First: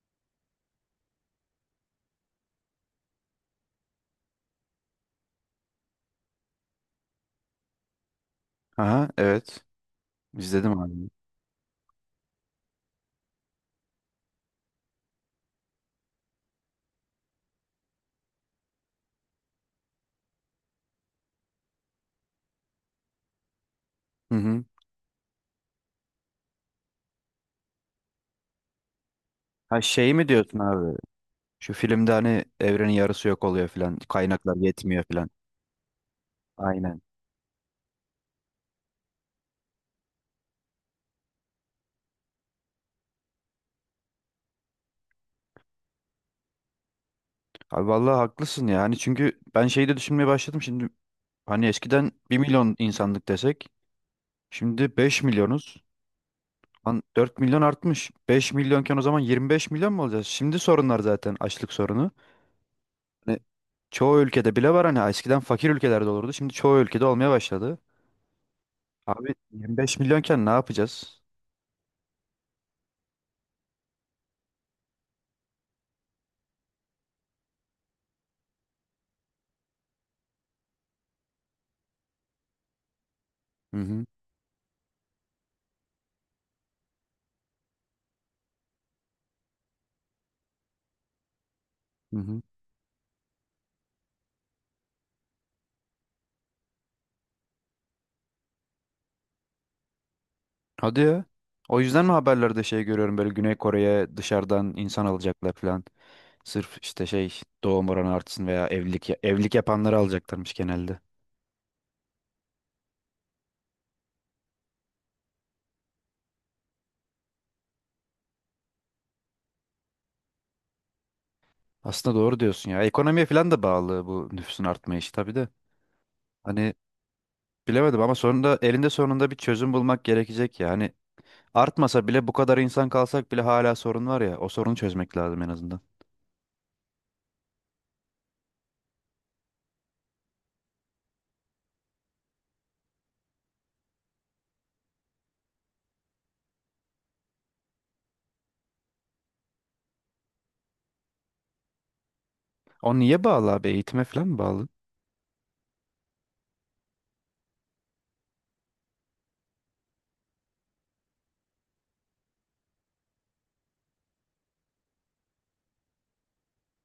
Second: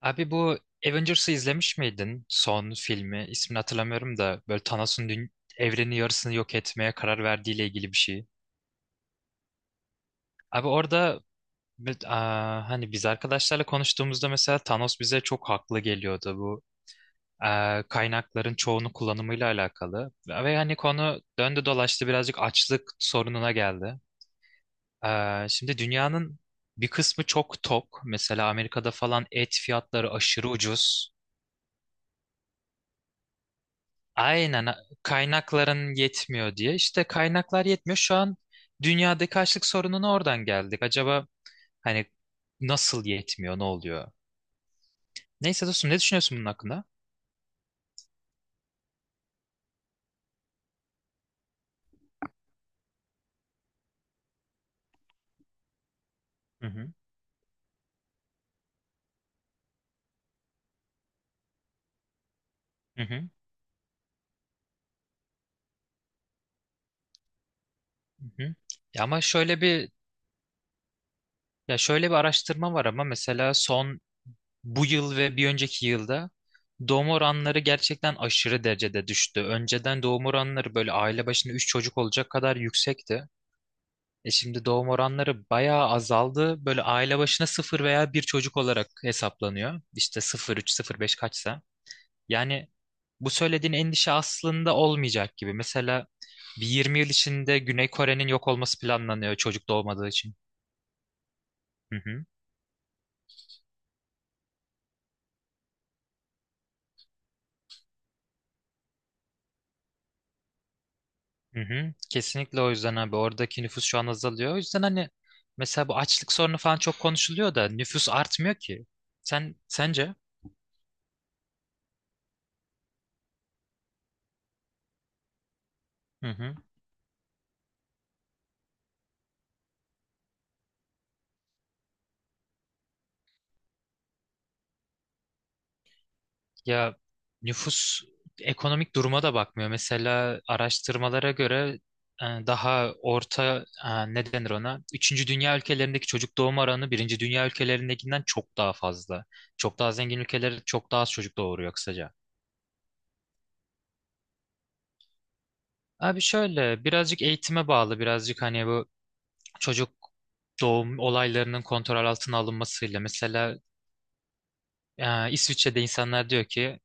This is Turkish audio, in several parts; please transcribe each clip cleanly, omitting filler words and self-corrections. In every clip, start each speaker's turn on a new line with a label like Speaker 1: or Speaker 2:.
Speaker 1: Abi bu Avengers'ı izlemiş miydin? Son filmi. İsmini hatırlamıyorum da böyle Thanos'un evrenin yarısını yok etmeye karar verdiğiyle ilgili bir şey.
Speaker 2: Aha, evet.
Speaker 1: Abi
Speaker 2: İzledim abi.
Speaker 1: orada hani biz arkadaşlarla konuştuğumuzda mesela Thanos bize çok haklı geliyordu bu kaynakların çoğunu kullanımıyla alakalı. Ve hani konu döndü dolaştı birazcık açlık sorununa geldi.
Speaker 2: Hı hı.
Speaker 1: Şimdi dünyanın bir kısmı çok tok. Mesela Amerika'da falan et
Speaker 2: Ha
Speaker 1: fiyatları
Speaker 2: şey mi
Speaker 1: aşırı
Speaker 2: diyorsun abi?
Speaker 1: ucuz.
Speaker 2: Şu filmde hani evrenin yarısı yok oluyor filan. Kaynaklar
Speaker 1: Aynen,
Speaker 2: yetmiyor filan.
Speaker 1: kaynakların yetmiyor diye.
Speaker 2: Aynen.
Speaker 1: İşte kaynaklar yetmiyor. Şu an dünyadaki açlık sorununa oradan geldik. Acaba hani nasıl yetmiyor, ne oluyor? Neyse dostum ne düşünüyorsun bunun hakkında?
Speaker 2: Abi vallahi haklısın ya. Hani çünkü ben şeyi de düşünmeye başladım şimdi. Hani eskiden 1 milyon insanlık desek. Şimdi 5 milyonuz.
Speaker 1: Hı hı,
Speaker 2: Lan 4 milyon artmış. Beş milyonken o zaman 25 milyon mu olacağız? Şimdi sorunlar zaten açlık sorunu.
Speaker 1: hı hı,
Speaker 2: Hani çoğu ülkede bile var, hani eskiden fakir ülkelerde olurdu. Şimdi çoğu ülkede olmaya başladı.
Speaker 1: hı hı. Ya ama
Speaker 2: Abi
Speaker 1: şöyle
Speaker 2: yirmi
Speaker 1: bir
Speaker 2: beş milyonken ne yapacağız?
Speaker 1: ya şöyle bir araştırma var ama mesela son bu yıl ve bir önceki yılda doğum oranları gerçekten aşırı derecede düştü. Önceden doğum oranları böyle aile başına 3 çocuk olacak kadar yüksekti.
Speaker 2: Hı hı.
Speaker 1: Şimdi doğum oranları bayağı azaldı. Böyle aile başına sıfır veya bir çocuk olarak hesaplanıyor. İşte sıfır üç, sıfır beş kaçsa.
Speaker 2: Hı hı.
Speaker 1: Yani bu söylediğin endişe aslında olmayacak gibi. Mesela bir 20 yıl içinde Güney Kore'nin yok olması planlanıyor çocuk doğmadığı için.
Speaker 2: Hadi ya. O
Speaker 1: Hı
Speaker 2: yüzden mi
Speaker 1: hı,
Speaker 2: haberlerde şey görüyorum, böyle Güney Kore'ye dışarıdan insan alacaklar falan? Sırf işte şey doğum oranı artsın veya evlilik yapanları alacaklarmış genelde.
Speaker 1: hı hı. Kesinlikle o yüzden abi oradaki nüfus şu an azalıyor. O yüzden hani mesela bu açlık sorunu falan çok konuşuluyor da nüfus artmıyor ki. Sen sence?
Speaker 2: Aslında doğru diyorsun ya. Ekonomiye falan da bağlı bu nüfusun artma işi tabii de.
Speaker 1: Hı hı.
Speaker 2: Hani bilemedim ama sonunda elinde sonunda bir çözüm bulmak gerekecek ya. Hani artmasa bile, bu kadar insan kalsak bile hala sorun var ya. O sorunu çözmek lazım en azından.
Speaker 1: Ya nüfus ekonomik duruma da bakmıyor. Mesela araştırmalara göre daha orta ne denir ona? Üçüncü dünya ülkelerindeki çocuk doğum oranı birinci dünya ülkelerindekinden çok daha fazla. Çok daha zengin ülkeler çok daha az çocuk doğuruyor kısaca.
Speaker 2: O niye bağlı abi? Eğitime falan mı bağlı?
Speaker 1: Abi şöyle birazcık eğitime bağlı birazcık hani bu çocuk doğum olaylarının kontrol altına alınmasıyla mesela İsviçre'de insanlar diyor ki,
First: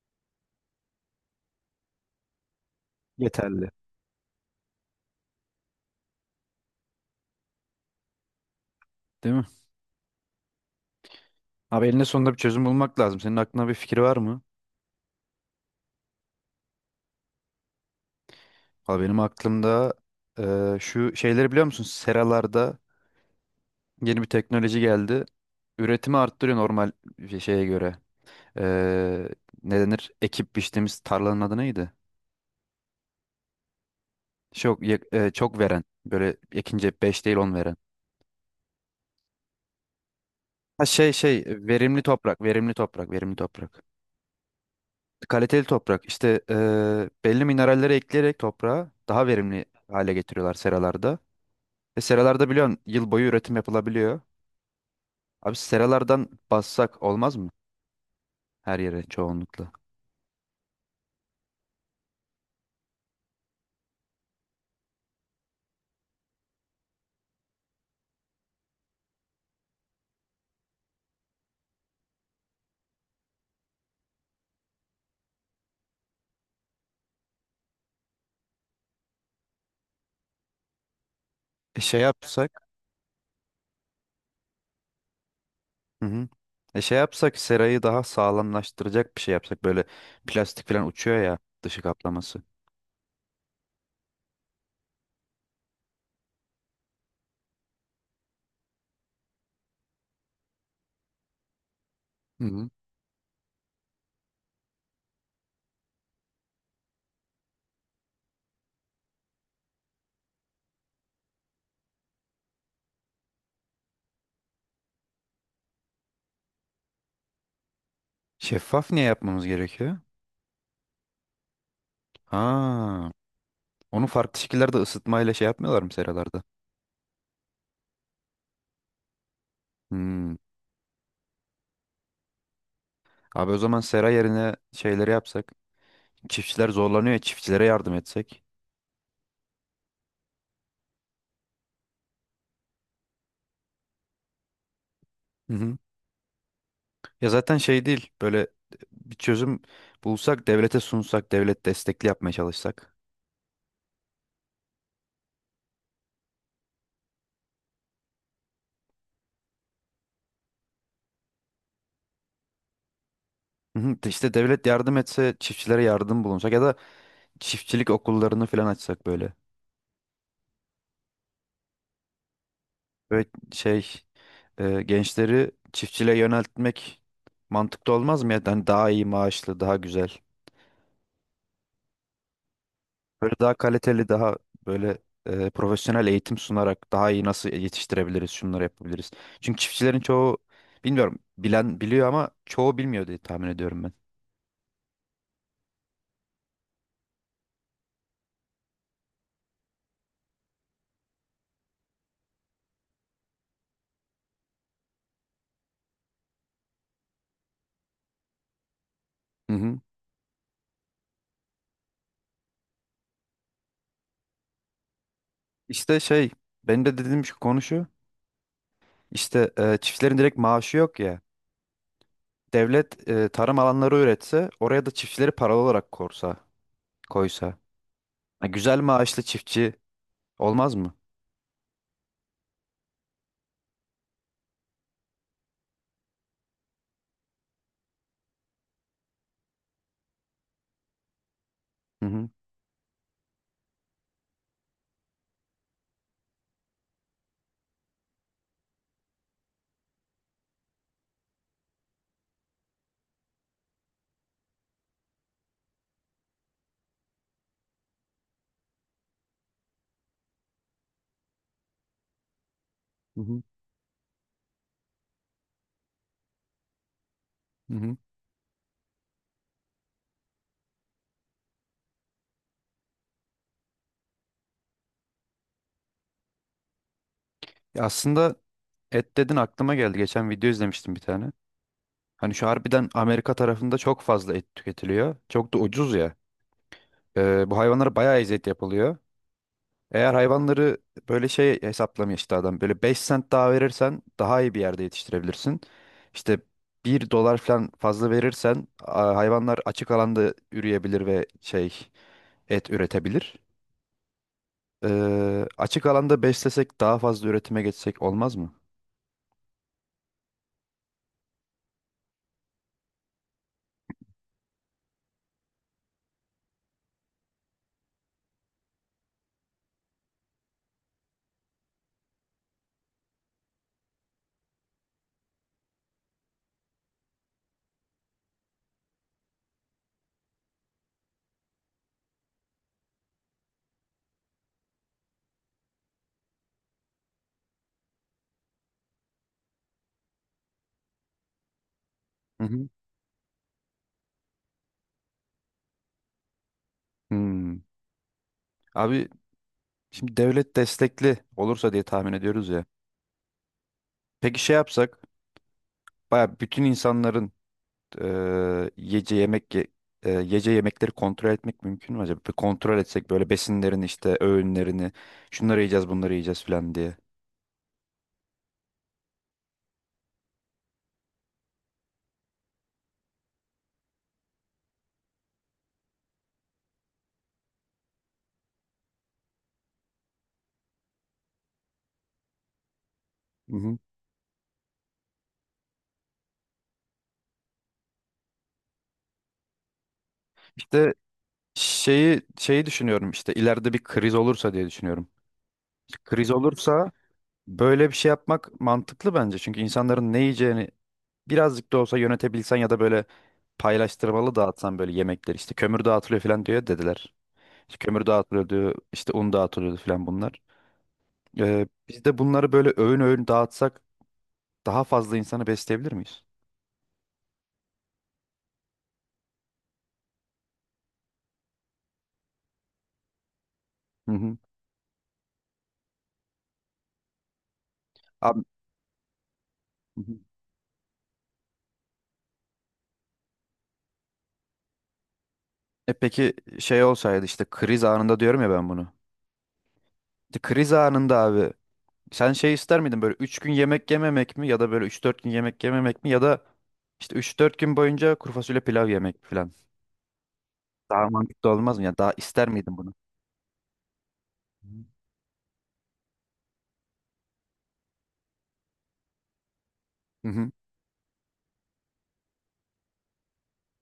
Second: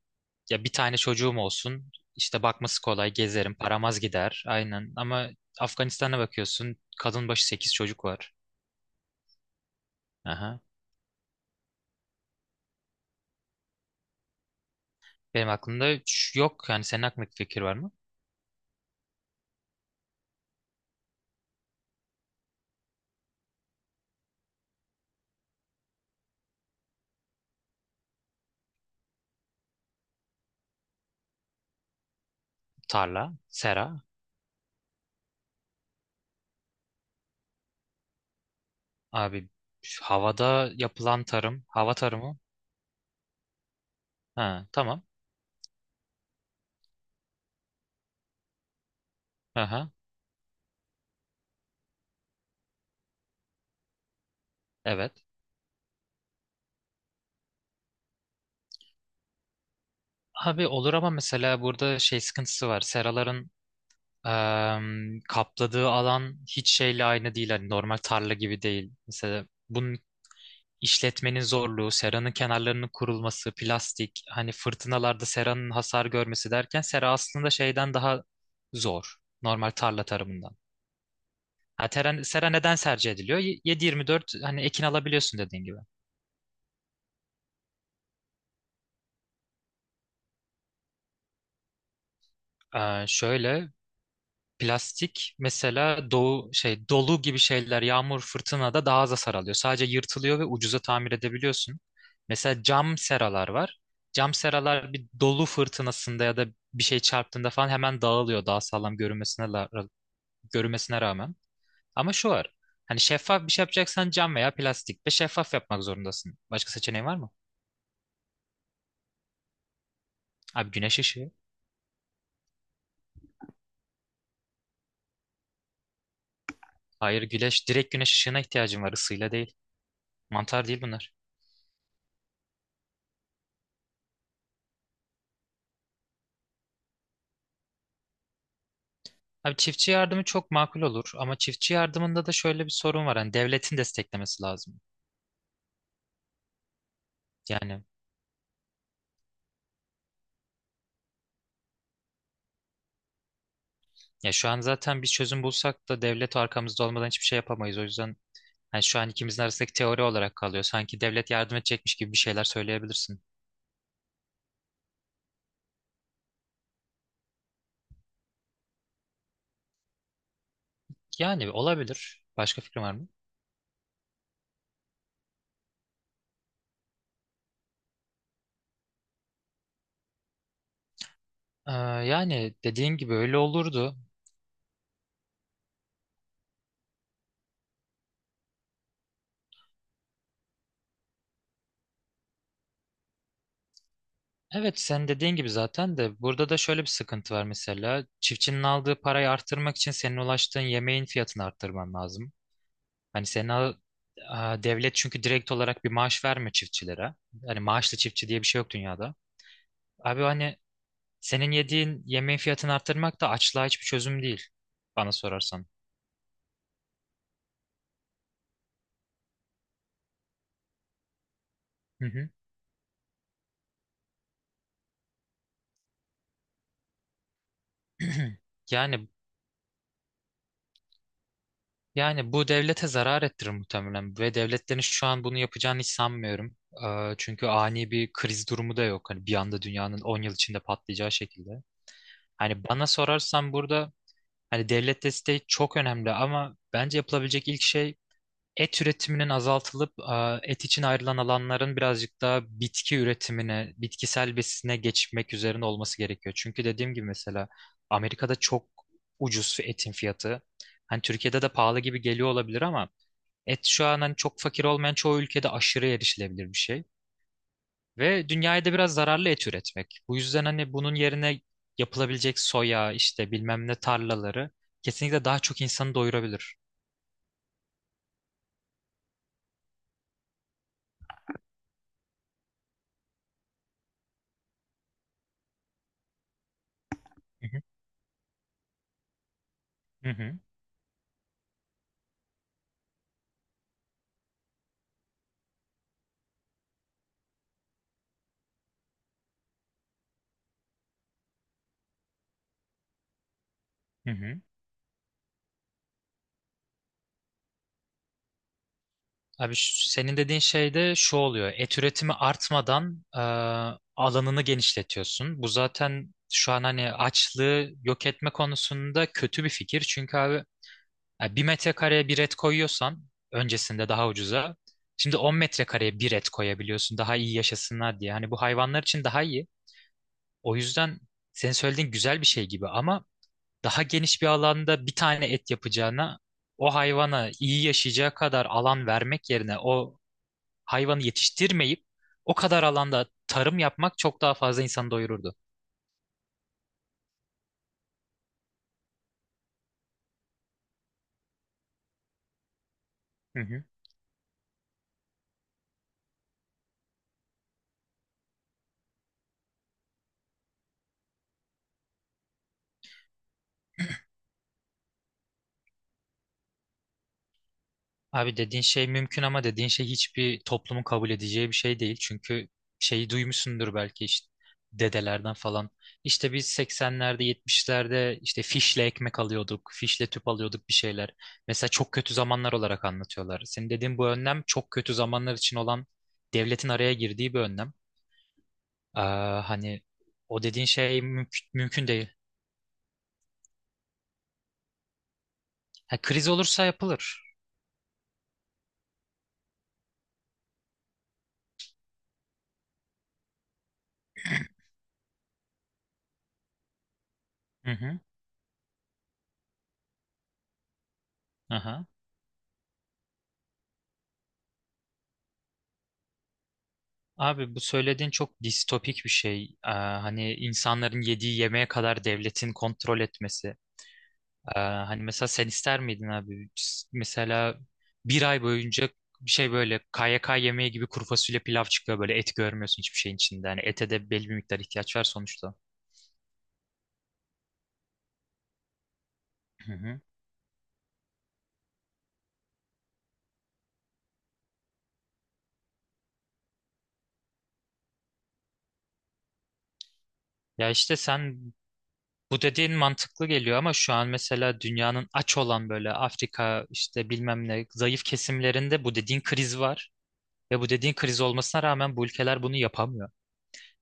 Speaker 1: ya bir tane çocuğum olsun. İşte bakması kolay, gezerim,
Speaker 2: Yeterli.
Speaker 1: param az gider. Aynen. Ama Afganistan'a bakıyorsun, kadın başı 8 çocuk var.
Speaker 2: Değil mi?
Speaker 1: Aha.
Speaker 2: Abi elinde sonunda bir çözüm bulmak lazım. Senin aklına bir fikir var mı?
Speaker 1: Benim aklımda üç yok. Yani senin aklındaki fikir var mı?
Speaker 2: Valla benim aklımda şu şeyleri biliyor musun? Seralarda yeni bir teknoloji geldi. Üretimi arttırıyor normal bir şeye göre. Eee Ne denir? Ekip biçtiğimiz tarlanın adı neydi?
Speaker 1: Tarla, sera.
Speaker 2: Çok veren. Böyle ekince 5 değil 10 veren.
Speaker 1: Abi şu havada
Speaker 2: Ha, şey
Speaker 1: yapılan tarım, hava
Speaker 2: verimli
Speaker 1: tarımı.
Speaker 2: toprak, verimli toprak, verimli toprak.
Speaker 1: Ha, tamam.
Speaker 2: Kaliteli toprak. İşte belli mineralleri ekleyerek toprağa daha verimli
Speaker 1: Aha,
Speaker 2: hale getiriyorlar seralarda. Ve seralarda biliyorsun yıl boyu üretim yapılabiliyor.
Speaker 1: evet.
Speaker 2: Abi seralardan bassak olmaz mı? Her yere çoğunlukla.
Speaker 1: Abi olur ama mesela burada şey sıkıntısı var. Seraların kapladığı alan hiç şeyle aynı değil. Hani normal tarla gibi değil. Mesela bunun işletmenin zorluğu, seranın kenarlarının kurulması, plastik, hani fırtınalarda seranın hasar görmesi derken sera aslında şeyden daha zor. Normal tarla tarımından.
Speaker 2: E
Speaker 1: Ha,
Speaker 2: şey
Speaker 1: teren, sera
Speaker 2: yapsak,
Speaker 1: neden tercih ediliyor? 7-24 hani ekin alabiliyorsun dediğin gibi.
Speaker 2: hı hı. E şey yapsak serayı daha sağlamlaştıracak bir şey yapsak, böyle plastik falan uçuyor ya dışı kaplaması.
Speaker 1: Şöyle Plastik mesela doğu şey dolu gibi şeyler yağmur fırtınada daha az hasar alıyor. Sadece yırtılıyor ve ucuza tamir edebiliyorsun.
Speaker 2: Hı
Speaker 1: Mesela
Speaker 2: hı.
Speaker 1: cam seralar var. Cam seralar bir dolu fırtınasında ya da bir şey çarptığında falan hemen dağılıyor, daha sağlam görünmesine rağmen. Ama şu var. Hani şeffaf bir şey yapacaksan cam veya plastik ve şeffaf yapmak zorundasın. Başka seçeneğin var mı?
Speaker 2: Şeffaf niye yapmamız gerekiyor?
Speaker 1: Abi güneş ışığı.
Speaker 2: Ha, onu farklı şekillerde ısıtmayla şey yapmıyorlar mı seralarda?
Speaker 1: Hayır, güneş, direkt güneş ışığına ihtiyacın var, ısıyla değil.
Speaker 2: Hmm.
Speaker 1: Mantar değil bunlar.
Speaker 2: Abi o zaman sera yerine şeyleri yapsak. Çiftçiler zorlanıyor ya, çiftçilere yardım etsek.
Speaker 1: Abi çiftçi yardımı çok makul olur ama çiftçi yardımında da şöyle bir sorun var. Hani devletin desteklemesi lazım.
Speaker 2: Hı hı. Ya zaten
Speaker 1: Yani,
Speaker 2: şey değil, böyle bir çözüm bulsak, devlete sunsak, devlet destekli yapmaya çalışsak.
Speaker 1: ya şu an zaten bir çözüm bulsak da devlet arkamızda olmadan hiçbir şey yapamayız. O yüzden hani şu an ikimizin arasındaki teori olarak kalıyor. Sanki devlet yardım edecekmiş gibi bir şeyler söyleyebilirsin.
Speaker 2: Hı hı. İşte devlet yardım etse, çiftçilere yardım bulunsak ya da çiftçilik okullarını falan açsak böyle.
Speaker 1: Yani olabilir. Başka fikrin var mı?
Speaker 2: Ve şey, gençleri çiftçiliğe yöneltmek mantıklı olmaz mı? Yani hani daha iyi maaşlı, daha güzel.
Speaker 1: Ee, yani dediğin gibi
Speaker 2: Böyle
Speaker 1: öyle
Speaker 2: daha
Speaker 1: olurdu.
Speaker 2: kaliteli, daha böyle profesyonel eğitim sunarak daha iyi nasıl yetiştirebiliriz, şunları yapabiliriz. Çünkü çiftçilerin çoğu, bilmiyorum, bilen biliyor ama çoğu bilmiyor diye tahmin ediyorum ben.
Speaker 1: Evet, sen dediğin gibi zaten de burada da şöyle bir sıkıntı var mesela. Çiftçinin aldığı parayı arttırmak için senin ulaştığın yemeğin fiyatını arttırman lazım. Hani devlet çünkü direkt olarak bir maaş vermiyor çiftçilere. Hani maaşlı çiftçi diye bir şey yok dünyada.
Speaker 2: Hı hı.
Speaker 1: Abi hani senin yediğin yemeğin fiyatını arttırmak da açlığa hiçbir çözüm değil bana sorarsan.
Speaker 2: İşte şey, benim de dediğim şu konu şu. İşte çiftçilerin direkt maaşı yok ya.
Speaker 1: Hı hı.
Speaker 2: Devlet tarım alanları üretse oraya da çiftçileri paralı olarak koysa. Ha, güzel,
Speaker 1: Yani
Speaker 2: maaşlı çiftçi olmaz mı?
Speaker 1: yani bu devlete zarar ettirir muhtemelen ve devletlerin şu an bunu yapacağını hiç sanmıyorum. Çünkü ani bir kriz durumu da yok. Hani bir anda dünyanın 10 yıl içinde patlayacağı şekilde.
Speaker 2: Hı hı,
Speaker 1: Hani bana sorarsan burada hani devlet desteği çok önemli ama bence yapılabilecek ilk şey et üretiminin azaltılıp, et için ayrılan alanların birazcık daha bitki üretimine, bitkisel besine geçmek üzerine olması gerekiyor. Çünkü dediğim gibi mesela Amerika'da çok ucuz etin fiyatı. Hani Türkiye'de de pahalı gibi geliyor olabilir ama
Speaker 2: hı hı,
Speaker 1: et şu an hani çok fakir olmayan çoğu ülkede aşırı erişilebilir bir şey.
Speaker 2: hı hı.
Speaker 1: Ve dünyaya da biraz zararlı et üretmek. Bu yüzden hani bunun yerine yapılabilecek soya işte bilmem ne tarlaları kesinlikle daha çok insanı doyurabilir.
Speaker 2: Ya aslında et dedin aklıma geldi. Geçen video izlemiştim bir tane. Hani şu harbiden Amerika tarafında çok fazla et tüketiliyor. Çok da ucuz ya.
Speaker 1: Hı
Speaker 2: Bu
Speaker 1: hı,
Speaker 2: hayvanlara bayağı eziyet yapılıyor.
Speaker 1: hı
Speaker 2: Eğer
Speaker 1: hı,
Speaker 2: hayvanları böyle şey hesaplamıyor işte adam. Böyle 5 sent daha verirsen daha iyi bir yerde yetiştirebilirsin. İşte 1 dolar falan fazla verirsen hayvanlar açık alanda üreyebilir ve şey et üretebilir.
Speaker 1: hı hı.
Speaker 2: Açık alanda beslesek daha fazla üretime geçsek olmaz mı?
Speaker 1: Abi senin dediğin şey de şu oluyor. Et üretimi artmadan, alanını genişletiyorsun. Bu zaten şu an hani açlığı yok etme konusunda kötü bir fikir. Çünkü abi bir metrekareye bir et koyuyorsan öncesinde daha ucuza. Şimdi 10 metrekareye bir et koyabiliyorsun daha iyi yaşasınlar diye. Hani bu hayvanlar için daha iyi. O yüzden senin söylediğin güzel bir şey gibi ama daha geniş bir alanda bir tane et yapacağına o hayvana iyi yaşayacağı kadar alan vermek yerine o hayvanı yetiştirmeyip o
Speaker 2: Hı
Speaker 1: kadar
Speaker 2: hı.
Speaker 1: alanda tarım yapmak çok daha fazla insanı doyururdu.
Speaker 2: Hmm. Abi şimdi devlet destekli olursa diye tahmin ediyoruz ya.
Speaker 1: Hı hı.
Speaker 2: Peki şey yapsak baya bütün insanların e, yiyece yemek ye- e, yiyece yemekleri kontrol etmek mümkün mü acaba? Bir kontrol etsek böyle besinlerini, işte öğünlerini, şunları yiyeceğiz bunları yiyeceğiz falan diye.
Speaker 1: Abi dediğin şey mümkün ama dediğin şey hiçbir toplumun kabul edeceği bir şey değil. Çünkü şeyi duymuşsundur belki işte dedelerden falan. İşte biz 80'lerde, 70'lerde işte fişle ekmek alıyorduk, fişle tüp alıyorduk bir şeyler. Mesela çok kötü zamanlar olarak anlatıyorlar.
Speaker 2: Hı
Speaker 1: Senin
Speaker 2: hı.
Speaker 1: dediğin bu önlem çok kötü zamanlar için olan, devletin araya girdiği bir önlem. Hani o dediğin
Speaker 2: İşte
Speaker 1: şey mümkün, mümkün değil.
Speaker 2: şeyi düşünüyorum, işte ileride bir kriz olursa diye düşünüyorum.
Speaker 1: Ha, kriz
Speaker 2: Kriz
Speaker 1: olursa
Speaker 2: olursa
Speaker 1: yapılır.
Speaker 2: böyle bir şey yapmak mantıklı bence. Çünkü insanların ne yiyeceğini birazcık da olsa yönetebilsen ya da böyle paylaştırmalı dağıtsan böyle yemekleri, işte kömür dağıtılıyor falan diyor dediler.
Speaker 1: Hı
Speaker 2: İşte
Speaker 1: hı.
Speaker 2: kömür dağıtılıyor diyor, işte un dağıtılıyordu falan bunlar.
Speaker 1: Aha.
Speaker 2: Biz de bunları böyle öğün öğün dağıtsak daha fazla insanı besleyebilir miyiz?
Speaker 1: Abi bu söylediğin çok distopik bir şey. Hani insanların yediği yemeğe kadar devletin kontrol etmesi.
Speaker 2: Hı hı.
Speaker 1: Hani mesela sen ister miydin abi? Mesela bir ay
Speaker 2: Abi,
Speaker 1: boyunca bir şey böyle
Speaker 2: hı hı.
Speaker 1: KYK yemeği gibi kuru fasulye pilav çıkıyor, böyle et görmüyorsun hiçbir şeyin içinde. Hani ete de belli bir miktar ihtiyaç var sonuçta.
Speaker 2: E peki şey olsaydı, işte kriz anında diyorum ya ben bunu.
Speaker 1: Hı hı.
Speaker 2: İşte kriz anında abi, sen şey ister miydin, böyle 3 gün yemek yememek mi ya da böyle 3-4 gün yemek yememek mi ya da işte 3-4 gün boyunca kuru fasulye pilav yemek falan?
Speaker 1: Ya işte
Speaker 2: Daha
Speaker 1: sen
Speaker 2: mantıklı olmaz mı? Yani daha
Speaker 1: bu
Speaker 2: ister
Speaker 1: dediğin
Speaker 2: miydin bunu?
Speaker 1: mantıklı geliyor ama şu an mesela dünyanın aç olan böyle Afrika işte bilmem ne zayıf kesimlerinde bu dediğin kriz var.
Speaker 2: Hı hı.
Speaker 1: Ve bu dediğin kriz olmasına rağmen bu ülkeler bunu yapamıyor.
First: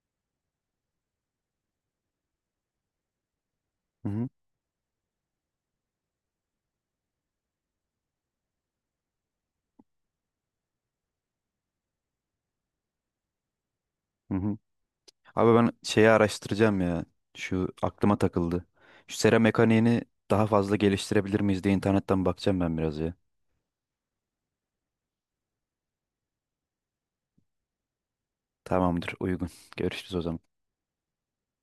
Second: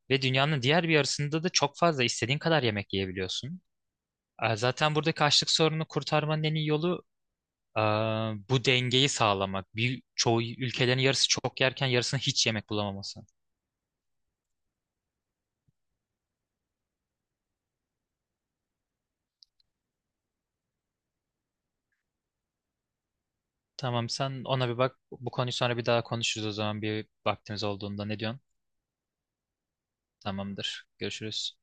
Speaker 1: Ve dünyanın diğer bir yarısında da çok fazla, istediğin kadar yemek yiyebiliyorsun.
Speaker 2: Hı hı.
Speaker 1: Zaten buradaki açlık sorununu kurtarmanın en iyi yolu ee, bu dengeyi sağlamak. Bir, çoğu ülkelerin yarısı çok yerken yarısının hiç yemek bulamaması.
Speaker 2: Hı hı. Abi ben şeyi araştıracağım ya. Şu aklıma takıldı. Şu sera mekaniğini daha fazla geliştirebilir miyiz diye internetten bakacağım ben biraz ya.
Speaker 1: Tamam, sen ona bir bak. Bu konuyu sonra bir daha konuşuruz o zaman, bir vaktimiz olduğunda, ne diyorsun?
Speaker 2: Tamamdır, uygun. Görüşürüz o zaman.
Speaker 1: Tamamdır. Görüşürüz.